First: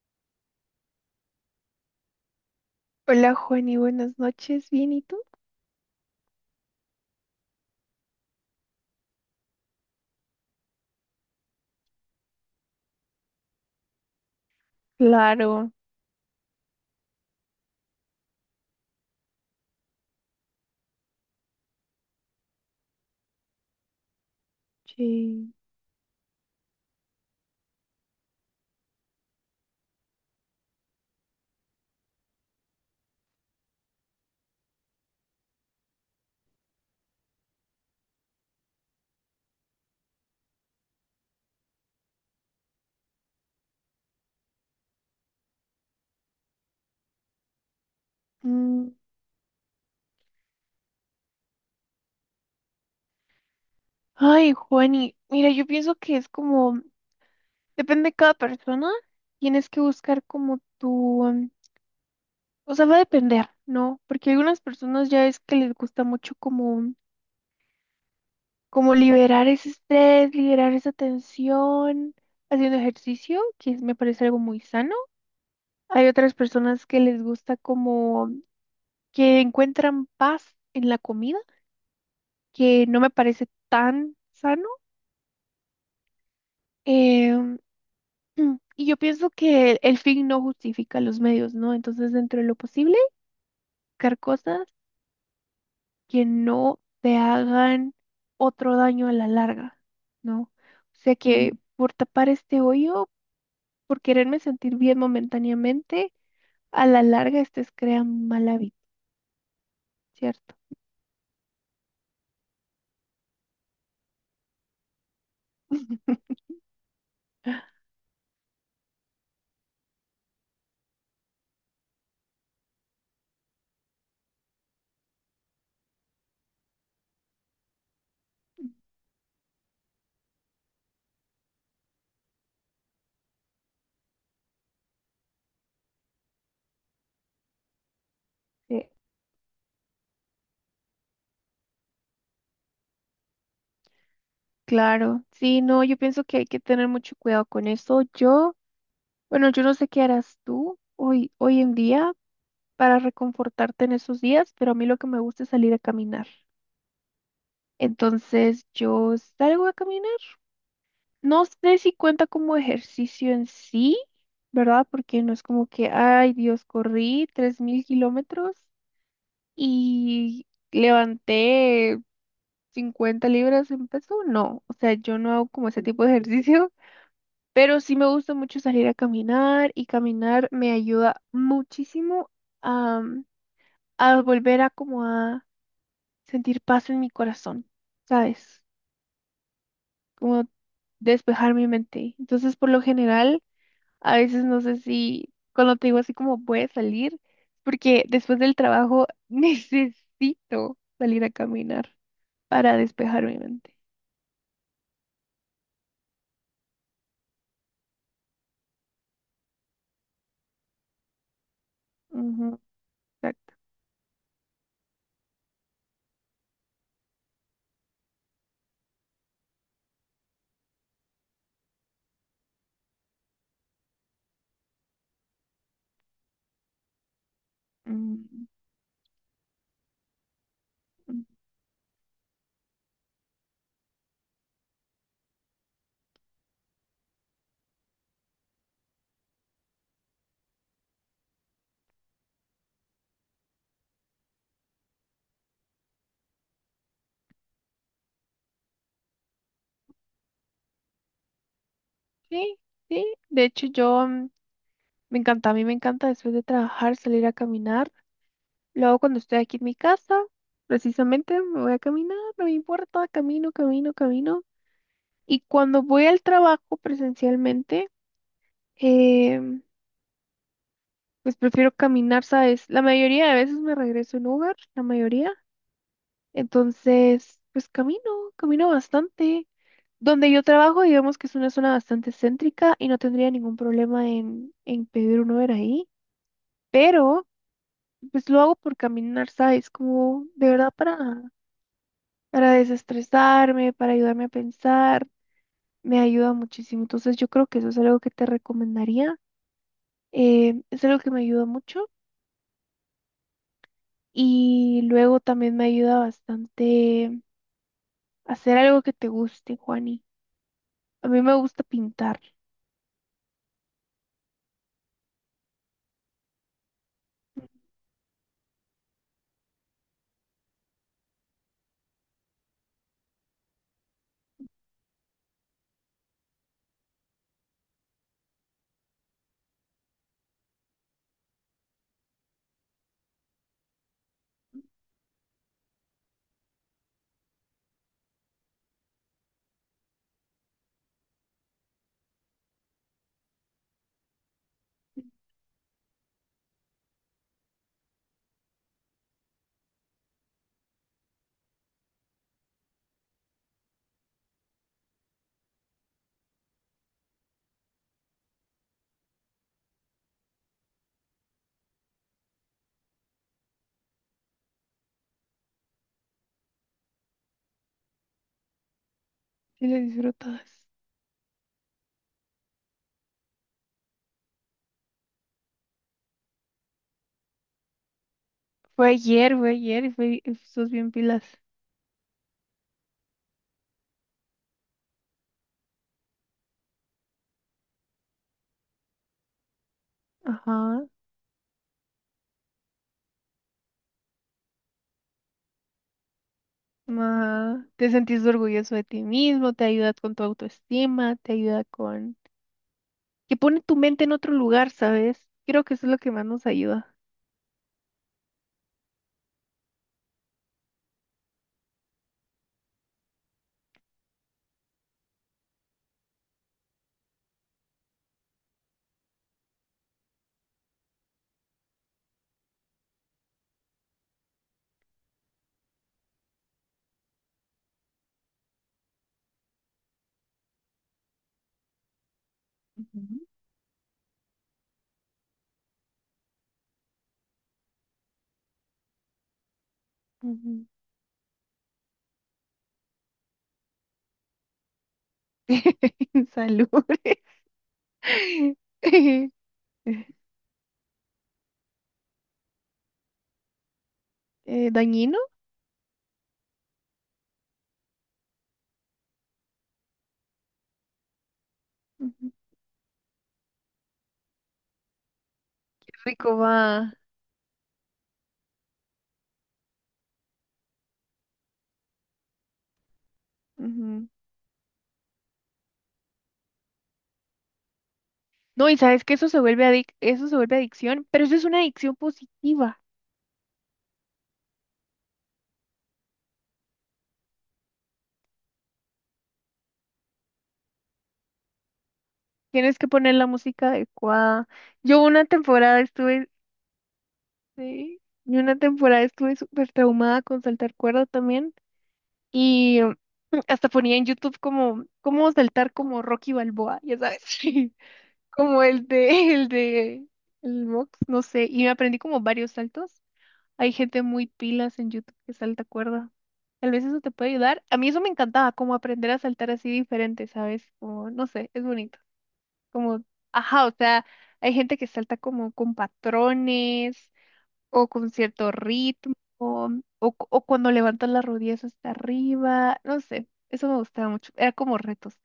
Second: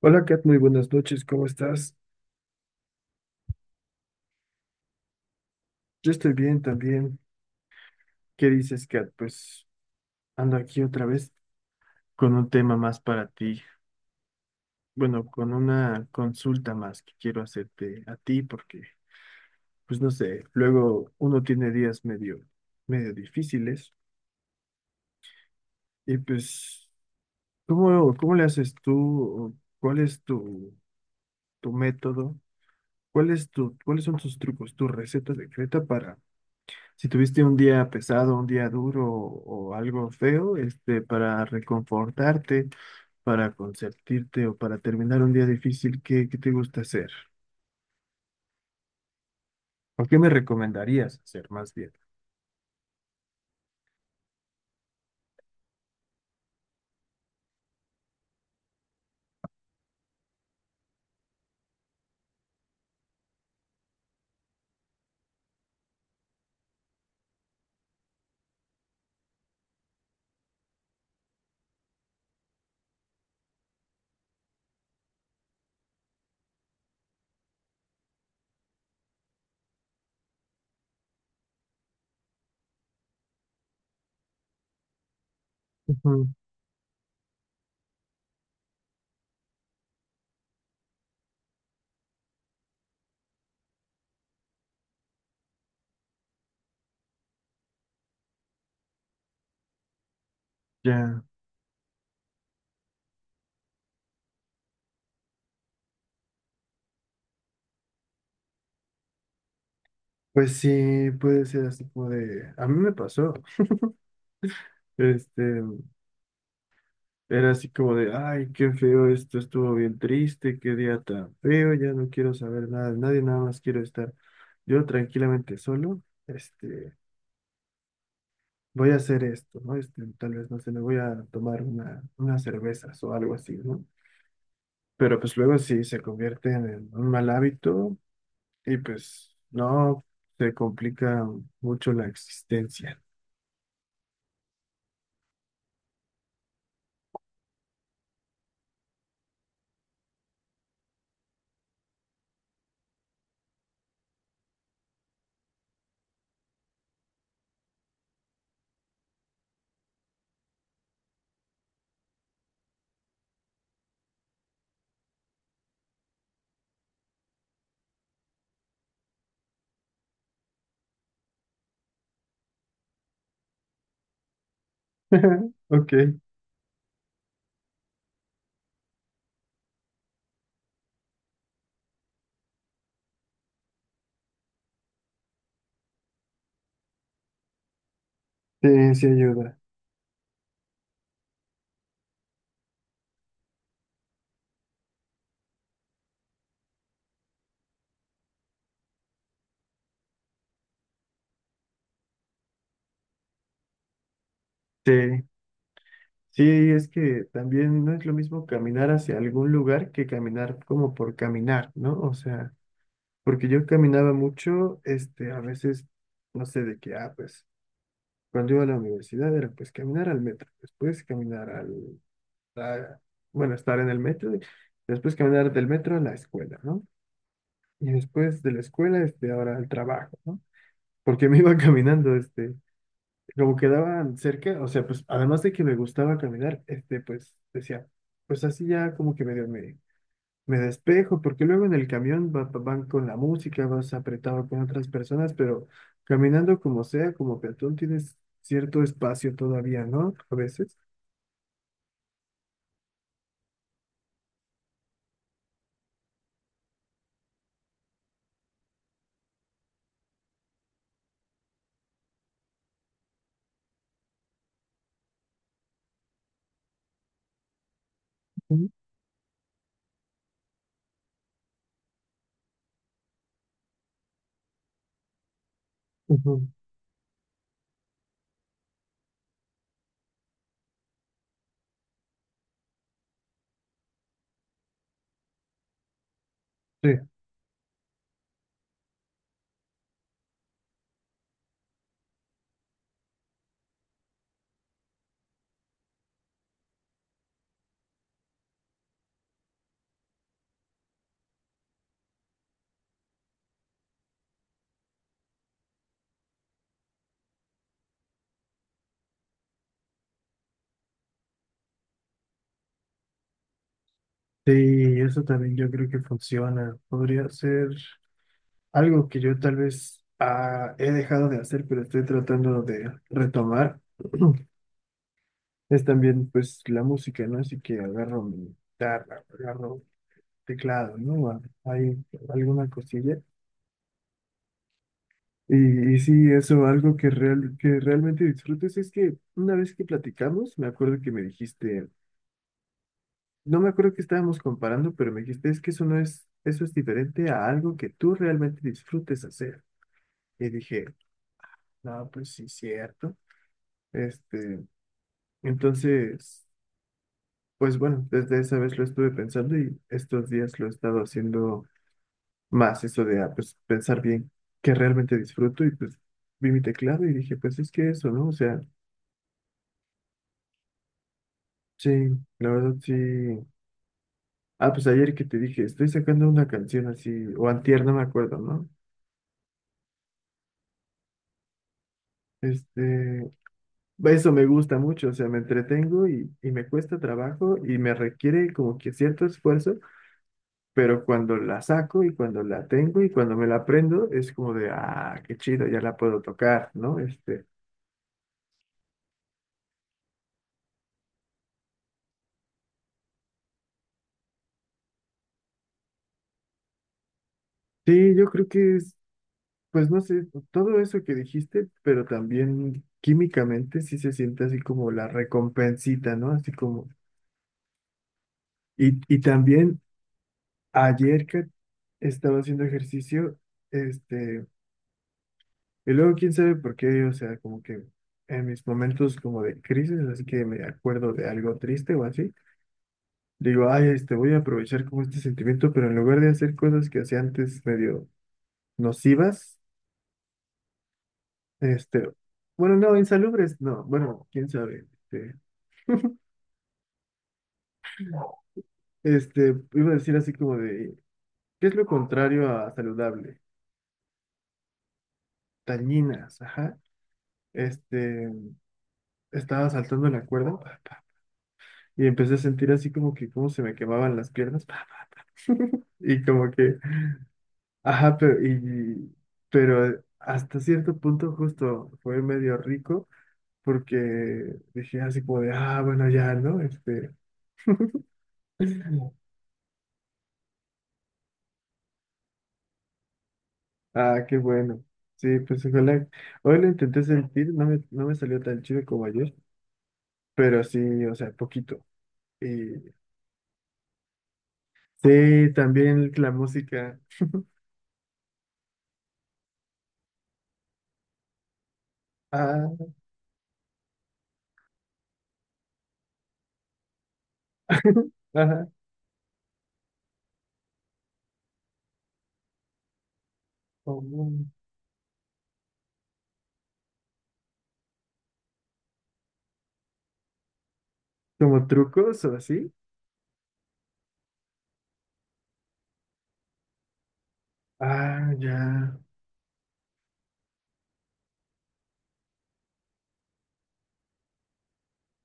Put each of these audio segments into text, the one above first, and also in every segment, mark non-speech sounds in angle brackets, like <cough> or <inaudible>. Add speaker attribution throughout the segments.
Speaker 1: Hola Kat, muy buenas noches, ¿cómo estás?
Speaker 2: Hola, Juani, buenas noches. ¿Bien y tú?
Speaker 1: Yo estoy bien también. ¿Qué dices, Kat? Pues ando aquí otra vez con un tema más para ti. Bueno, con
Speaker 2: Claro,
Speaker 1: una consulta más que quiero hacerte a ti porque, pues no sé, luego uno tiene días medio difíciles
Speaker 2: sí.
Speaker 1: y pues, ¿cómo le haces tú? ¿Cuál es tu método? ¿Cuál es cuáles son tus trucos? ¿Tu receta secreta para... Si tuviste un día pesado, un día duro o algo feo, para reconfortarte, para consentirte o para terminar un día difícil, ¿qué te gusta hacer?
Speaker 2: Mm,
Speaker 1: ¿O qué me recomendarías hacer más bien?
Speaker 2: ay, Juani, mira, yo pienso que es como, depende de cada persona, tienes que buscar como tu, o sea, va a depender, ¿no? Porque algunas personas ya es que les gusta mucho como, como liberar ese estrés, liberar esa tensión, haciendo ejercicio, me parece algo muy sano. Hay otras personas que les gusta como que encuentran paz en la comida que no me parece tan sano.
Speaker 1: Ujú.
Speaker 2: em, <clears throat> y yo pienso que el fin no justifica los medios, ¿no? Entonces, dentro de lo posible, buscar cosas que no te hagan otro daño a la larga, ¿no? O sea
Speaker 1: Ya.
Speaker 2: que, por tapar este hoyo, por quererme sentir bien momentáneamente, a la larga estés crean mal hábito, ¿cierto?
Speaker 1: Pues sí, puede ser así como de, a mí me pasó, este, era así como de, ay, qué feo esto, estuvo bien triste, qué día tan feo, ya no quiero saber nada de nadie, nada más quiero estar yo tranquilamente solo, este,
Speaker 2: Mm.
Speaker 1: voy a hacer esto, ¿no? Tal vez, no sé, me voy a tomar unas cervezas o algo así, ¿no? Pero pues luego sí se convierten en un mal hábito y
Speaker 2: Eh,
Speaker 1: pues no se complica mucho la existencia.
Speaker 2: claro, sí, no, yo pienso que hay que tener mucho cuidado con eso. Yo, bueno, yo no sé qué harás tú hoy, hoy en día para reconfortarte en esos días, pero a mí lo que me gusta es salir a caminar. Entonces, yo salgo a caminar. No sé si cuenta como ejercicio en sí, ¿verdad? Porque no es como que, ay, Dios, corrí 3.000 kilómetros y levanté 50 libras en peso. No, o sea, yo no hago
Speaker 1: <laughs>
Speaker 2: como ese
Speaker 1: Ok.
Speaker 2: tipo de ejercicio. Pero sí me gusta mucho salir a caminar, y caminar me ayuda muchísimo a, a volver a como a sentir paz en mi corazón, ¿sabes?
Speaker 1: Sí, sí ayuda.
Speaker 2: Como despejar mi mente. Entonces, por lo general, a veces no sé si cuando te digo así como voy a salir, porque después del trabajo <laughs> necesito salir a caminar para despejar mi mente.
Speaker 1: Sí, sí, es que también no es lo mismo caminar hacia algún lugar que caminar como por caminar, ¿no? O sea,
Speaker 2: Ujú,
Speaker 1: porque
Speaker 2: exacto.
Speaker 1: yo caminaba mucho, a veces, no sé de qué, pues. Cuando iba a la universidad era pues caminar al metro, después a- bueno, estar en el metro, y después caminar del metro a la escuela, ¿no? Y después
Speaker 2: Mm,
Speaker 1: de la escuela, ahora al trabajo, ¿no?
Speaker 2: mm.
Speaker 1: Porque me iba <laughs> caminando, como quedaban cerca, o sea, pues además de que me gustaba caminar, pues decía, pues así ya como que medio me despejo, porque luego en el camión van con la música, vas apretado con otras personas, pero caminando como sea, como peatón, tienes cierto espacio todavía, ¿no? A veces.
Speaker 2: Sí, sí. De hecho, yo... me encanta, a mí me encanta después de trabajar salir a caminar. Luego cuando estoy aquí en mi casa, precisamente me voy a caminar, no me importa, camino, camino, camino. Y cuando voy al trabajo presencialmente,
Speaker 1: Ujú,
Speaker 2: em, pues prefiero caminar, ¿sabes? La mayoría de veces me regreso en Uber, la mayoría.
Speaker 1: ujú.
Speaker 2: Entonces, pues camino, camino bastante. Donde yo trabajo, digamos que es una zona bastante céntrica y no tendría ningún problema en pedir un Uber ahí.
Speaker 1: Sí.
Speaker 2: Pero... pues lo hago por caminar, ¿sabes? Como de verdad para desestresarme, para ayudarme a pensar, me ayuda muchísimo. Entonces yo creo que eso es algo que te recomendaría. Es algo que me ayuda mucho y luego también me ayuda bastante hacer algo que te guste, Juani. A mí me gusta pintar
Speaker 1: Sí, eso también yo creo que funciona. Podría ser algo que yo tal vez he dejado de hacer, pero estoy tratando de retomar. <clears throat> Es también pues la música, ¿no? Así que agarro mi guitarra, agarro teclado, ¿no? Hay alguna cosilla. Y sí, eso, algo que, realmente disfrutes es que una vez que platicamos, me acuerdo que me dijiste, no me acuerdo que estábamos comparando, pero me dijiste, es que eso no es, eso es diferente a algo que tú realmente disfrutes hacer. Y dije, no, pues sí, cierto. Este, entonces, pues bueno, desde esa vez lo estuve pensando y estos días lo he estado haciendo más, eso de pues, pensar bien qué realmente disfruto y pues vi mi teclado y dije, pues es que eso, ¿no? O sea...
Speaker 2: y lo disfrutas.
Speaker 1: Sí, la verdad sí. Ah, pues ayer que te dije, estoy sacando una canción así, o antier, no me acuerdo, ¿no?
Speaker 2: Fue ayer y fue, y sos bien pilas.
Speaker 1: Este, eso me gusta mucho, o sea, me entretengo y me cuesta trabajo y me requiere como que cierto esfuerzo,
Speaker 2: Ajá.
Speaker 1: pero cuando la saco y cuando la tengo y cuando me la aprendo, es como de, ah, qué chido, ya la puedo tocar, ¿no?
Speaker 2: Ajá. Te sentís orgulloso de ti mismo, te ayuda con tu autoestima, te ayuda con que pone tu mente en otro lugar, ¿sabes? Creo que eso es lo que más nos ayuda.
Speaker 1: Sí, yo creo que es, pues no sé, todo eso que dijiste, pero también químicamente sí se siente así como la recompensita, ¿no? Así como... Y también ayer que estaba haciendo ejercicio, este, y luego quién sabe por qué, o sea, como que en mis momentos como de crisis, así que me acuerdo de algo triste o así,
Speaker 2: Ujú.
Speaker 1: digo, ay, voy a aprovechar como este sentimiento, pero en lugar de hacer cosas que hacía antes medio nocivas,
Speaker 2: Ujú.
Speaker 1: este, bueno, no, insalubres, no, bueno, quién sabe, este,
Speaker 2: <laughs> Salud. <laughs>
Speaker 1: iba a decir así como de, ¿qué es lo contrario a saludable?
Speaker 2: Dañino.
Speaker 1: Tañinas, ajá. Este, estaba saltando la cuerda, pa, pa, <laughs> y
Speaker 2: Ujú.
Speaker 1: empecé a sentir así como que cómo se me quemaban las piernas, pa, pa, y
Speaker 2: Rico
Speaker 1: como que,
Speaker 2: va.
Speaker 1: ajá, pero hasta cierto punto justo fue medio rico porque
Speaker 2: Ujú.
Speaker 1: dije así como de, ah, bueno, ya, ¿no? Este,
Speaker 2: No, y sabes que eso se vuelve eso se vuelve adicción, pero eso es una adicción positiva.
Speaker 1: ah, qué bueno. Sí, pues ojalá. Hoy lo intenté sentir, no me salió tan chido como ayer, pero sí, o sea, poquito. Y
Speaker 2: Tienes que poner la música adecuada. Yo una
Speaker 1: sí,
Speaker 2: temporada
Speaker 1: también
Speaker 2: estuve,
Speaker 1: la música.
Speaker 2: sí, yo una temporada estuve súper traumada con saltar cuerda también.
Speaker 1: Ah,
Speaker 2: Y hasta ponía en YouTube como cómo saltar como Rocky Balboa, ya sabes, <laughs>
Speaker 1: <laughs>
Speaker 2: como
Speaker 1: ajá.
Speaker 2: el de el Mox, no sé, y me aprendí como varios saltos. Hay gente muy pilas en YouTube que salta cuerda. Tal vez eso te puede ayudar. A mí eso me encantaba, como aprender a saltar así diferente, ¿sabes? Como, no sé, es
Speaker 1: ¿Como
Speaker 2: bonito.
Speaker 1: trucos o así?
Speaker 2: Como, ajá, o sea, hay gente que salta como con patrones, o con
Speaker 1: Ah,
Speaker 2: cierto
Speaker 1: ya.
Speaker 2: ritmo, o, o cuando levantas las rodillas hasta arriba, no sé, eso me gustaba mucho, era como retos.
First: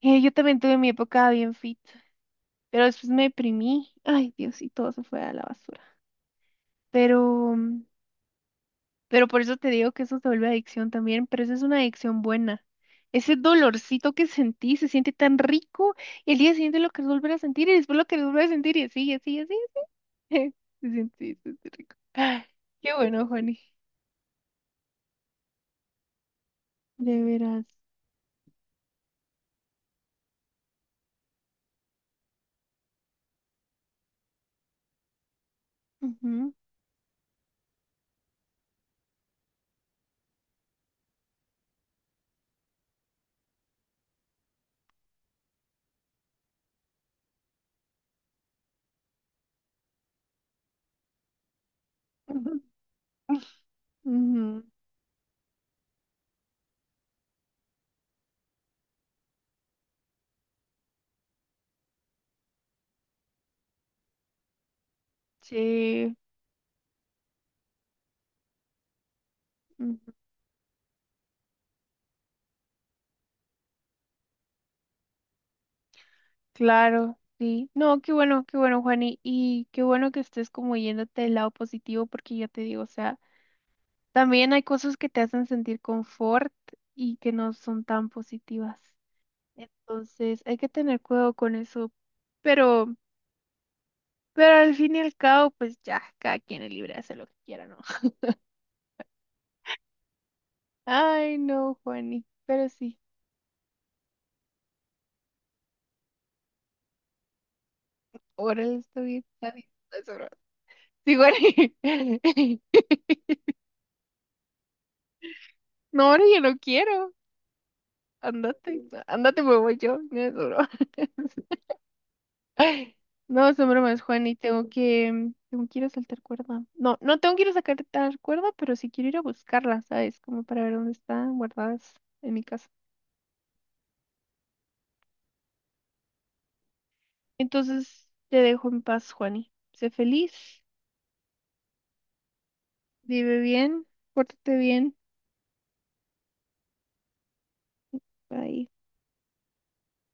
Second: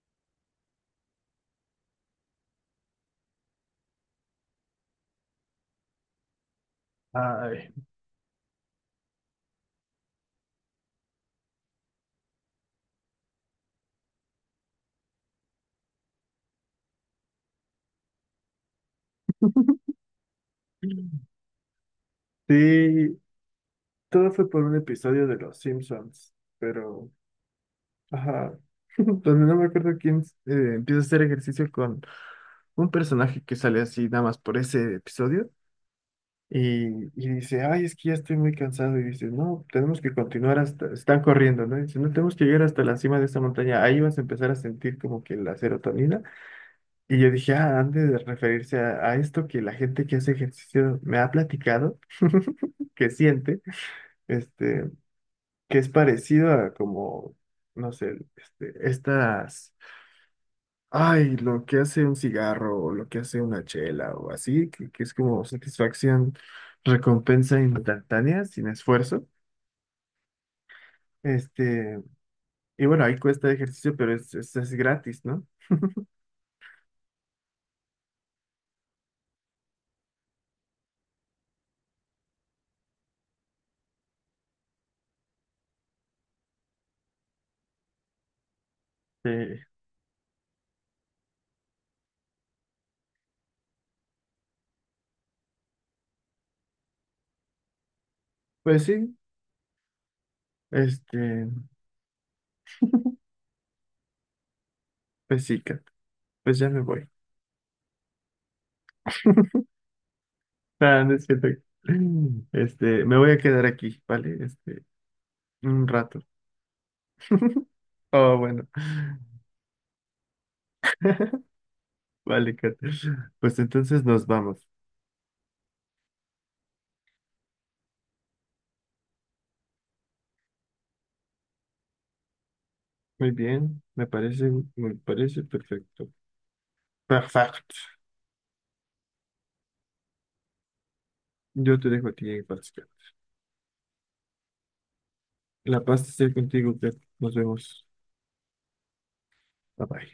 Speaker 2: Yo también tuve mi época bien fit, pero después me deprimí, ay Dios, y todo se fue a la basura. Pero,
Speaker 1: Ay.
Speaker 2: pero por eso te digo que eso se vuelve adicción también, pero eso es una adicción buena. Ese dolorcito que sentí se siente tan rico y el día siguiente lo querés volver a sentir y después lo querés volver a sentir y así, y así, y así. <laughs> Se siente rico. Ay, qué
Speaker 1: Sí,
Speaker 2: bueno, Juani.
Speaker 1: todo fue por un episodio de Los Simpsons, pero,
Speaker 2: De veras.
Speaker 1: ajá, <laughs> donde no me acuerdo quién empieza a hacer ejercicio con un personaje que sale así nada más por ese episodio
Speaker 2: Ujú,
Speaker 1: y, y dice, ay, es que ya estoy muy cansado y dice, no, tenemos que continuar hasta, están corriendo, ¿no? Y dice, no, tenemos que llegar hasta la cima de esta montaña, ahí vas a empezar a sentir como que la serotonina. Y yo dije, ah, han de referirse a esto que la gente que hace ejercicio me ha platicado,
Speaker 2: ujú,
Speaker 1: <laughs> que siente,
Speaker 2: ujú.
Speaker 1: este, que es parecido a como, no sé, ay, lo que hace un cigarro o lo que hace una chela o así, que es como
Speaker 2: Sí,
Speaker 1: satisfacción, recompensa instantánea, sin esfuerzo.
Speaker 2: ujú,
Speaker 1: Este, y bueno, ahí cuesta ejercicio, pero es gratis, ¿no?
Speaker 2: claro, sí. No, qué bueno, Juani. Y qué bueno que estés como yéndote del lado positivo, porque ya te digo, o sea, también hay cosas que te hacen sentir confort y que no son tan positivas.
Speaker 1: Eh,
Speaker 2: Entonces, hay que tener cuidado con eso. Pero, pero al fin y al cabo, pues ya, cada quien es libre de hacer lo que quiera, ¿no? <laughs>
Speaker 1: pues sí,
Speaker 2: Ay,
Speaker 1: este,
Speaker 2: no, Juani. Pero sí,
Speaker 1: pues sí, Kat, pues ya me voy.
Speaker 2: órale, está bien. Está bien. Eso, no.
Speaker 1: Ah, no
Speaker 2: Sí,
Speaker 1: es cierto. <laughs>
Speaker 2: Juani. <laughs>
Speaker 1: Me voy a quedar aquí, ¿vale? Un
Speaker 2: No,
Speaker 1: rato.
Speaker 2: ahora yo no quiero.
Speaker 1: Oh, bueno.
Speaker 2: Andate, andate,
Speaker 1: <laughs>
Speaker 2: me voy yo. No, es broma. <laughs>
Speaker 1: Vale, Kat.
Speaker 2: No,
Speaker 1: Pues
Speaker 2: son bromas,
Speaker 1: entonces nos
Speaker 2: Juan, y
Speaker 1: vamos.
Speaker 2: tengo que ir a saltar cuerda. No, no tengo que ir a sacar tal cuerda, pero sí quiero ir a buscarla, ¿sabes? Como para ver dónde están guardadas en mi casa.
Speaker 1: Muy bien, me parece perfecto. Perfecto.
Speaker 2: Entonces, te dejo en paz, Juani. Sé feliz,
Speaker 1: Yo te dejo a ti, Pascal.
Speaker 2: vive bien, pórtate bien.
Speaker 1: La paz esté contigo, Kat. Nos vemos.
Speaker 2: Bye.
Speaker 1: Bye bye.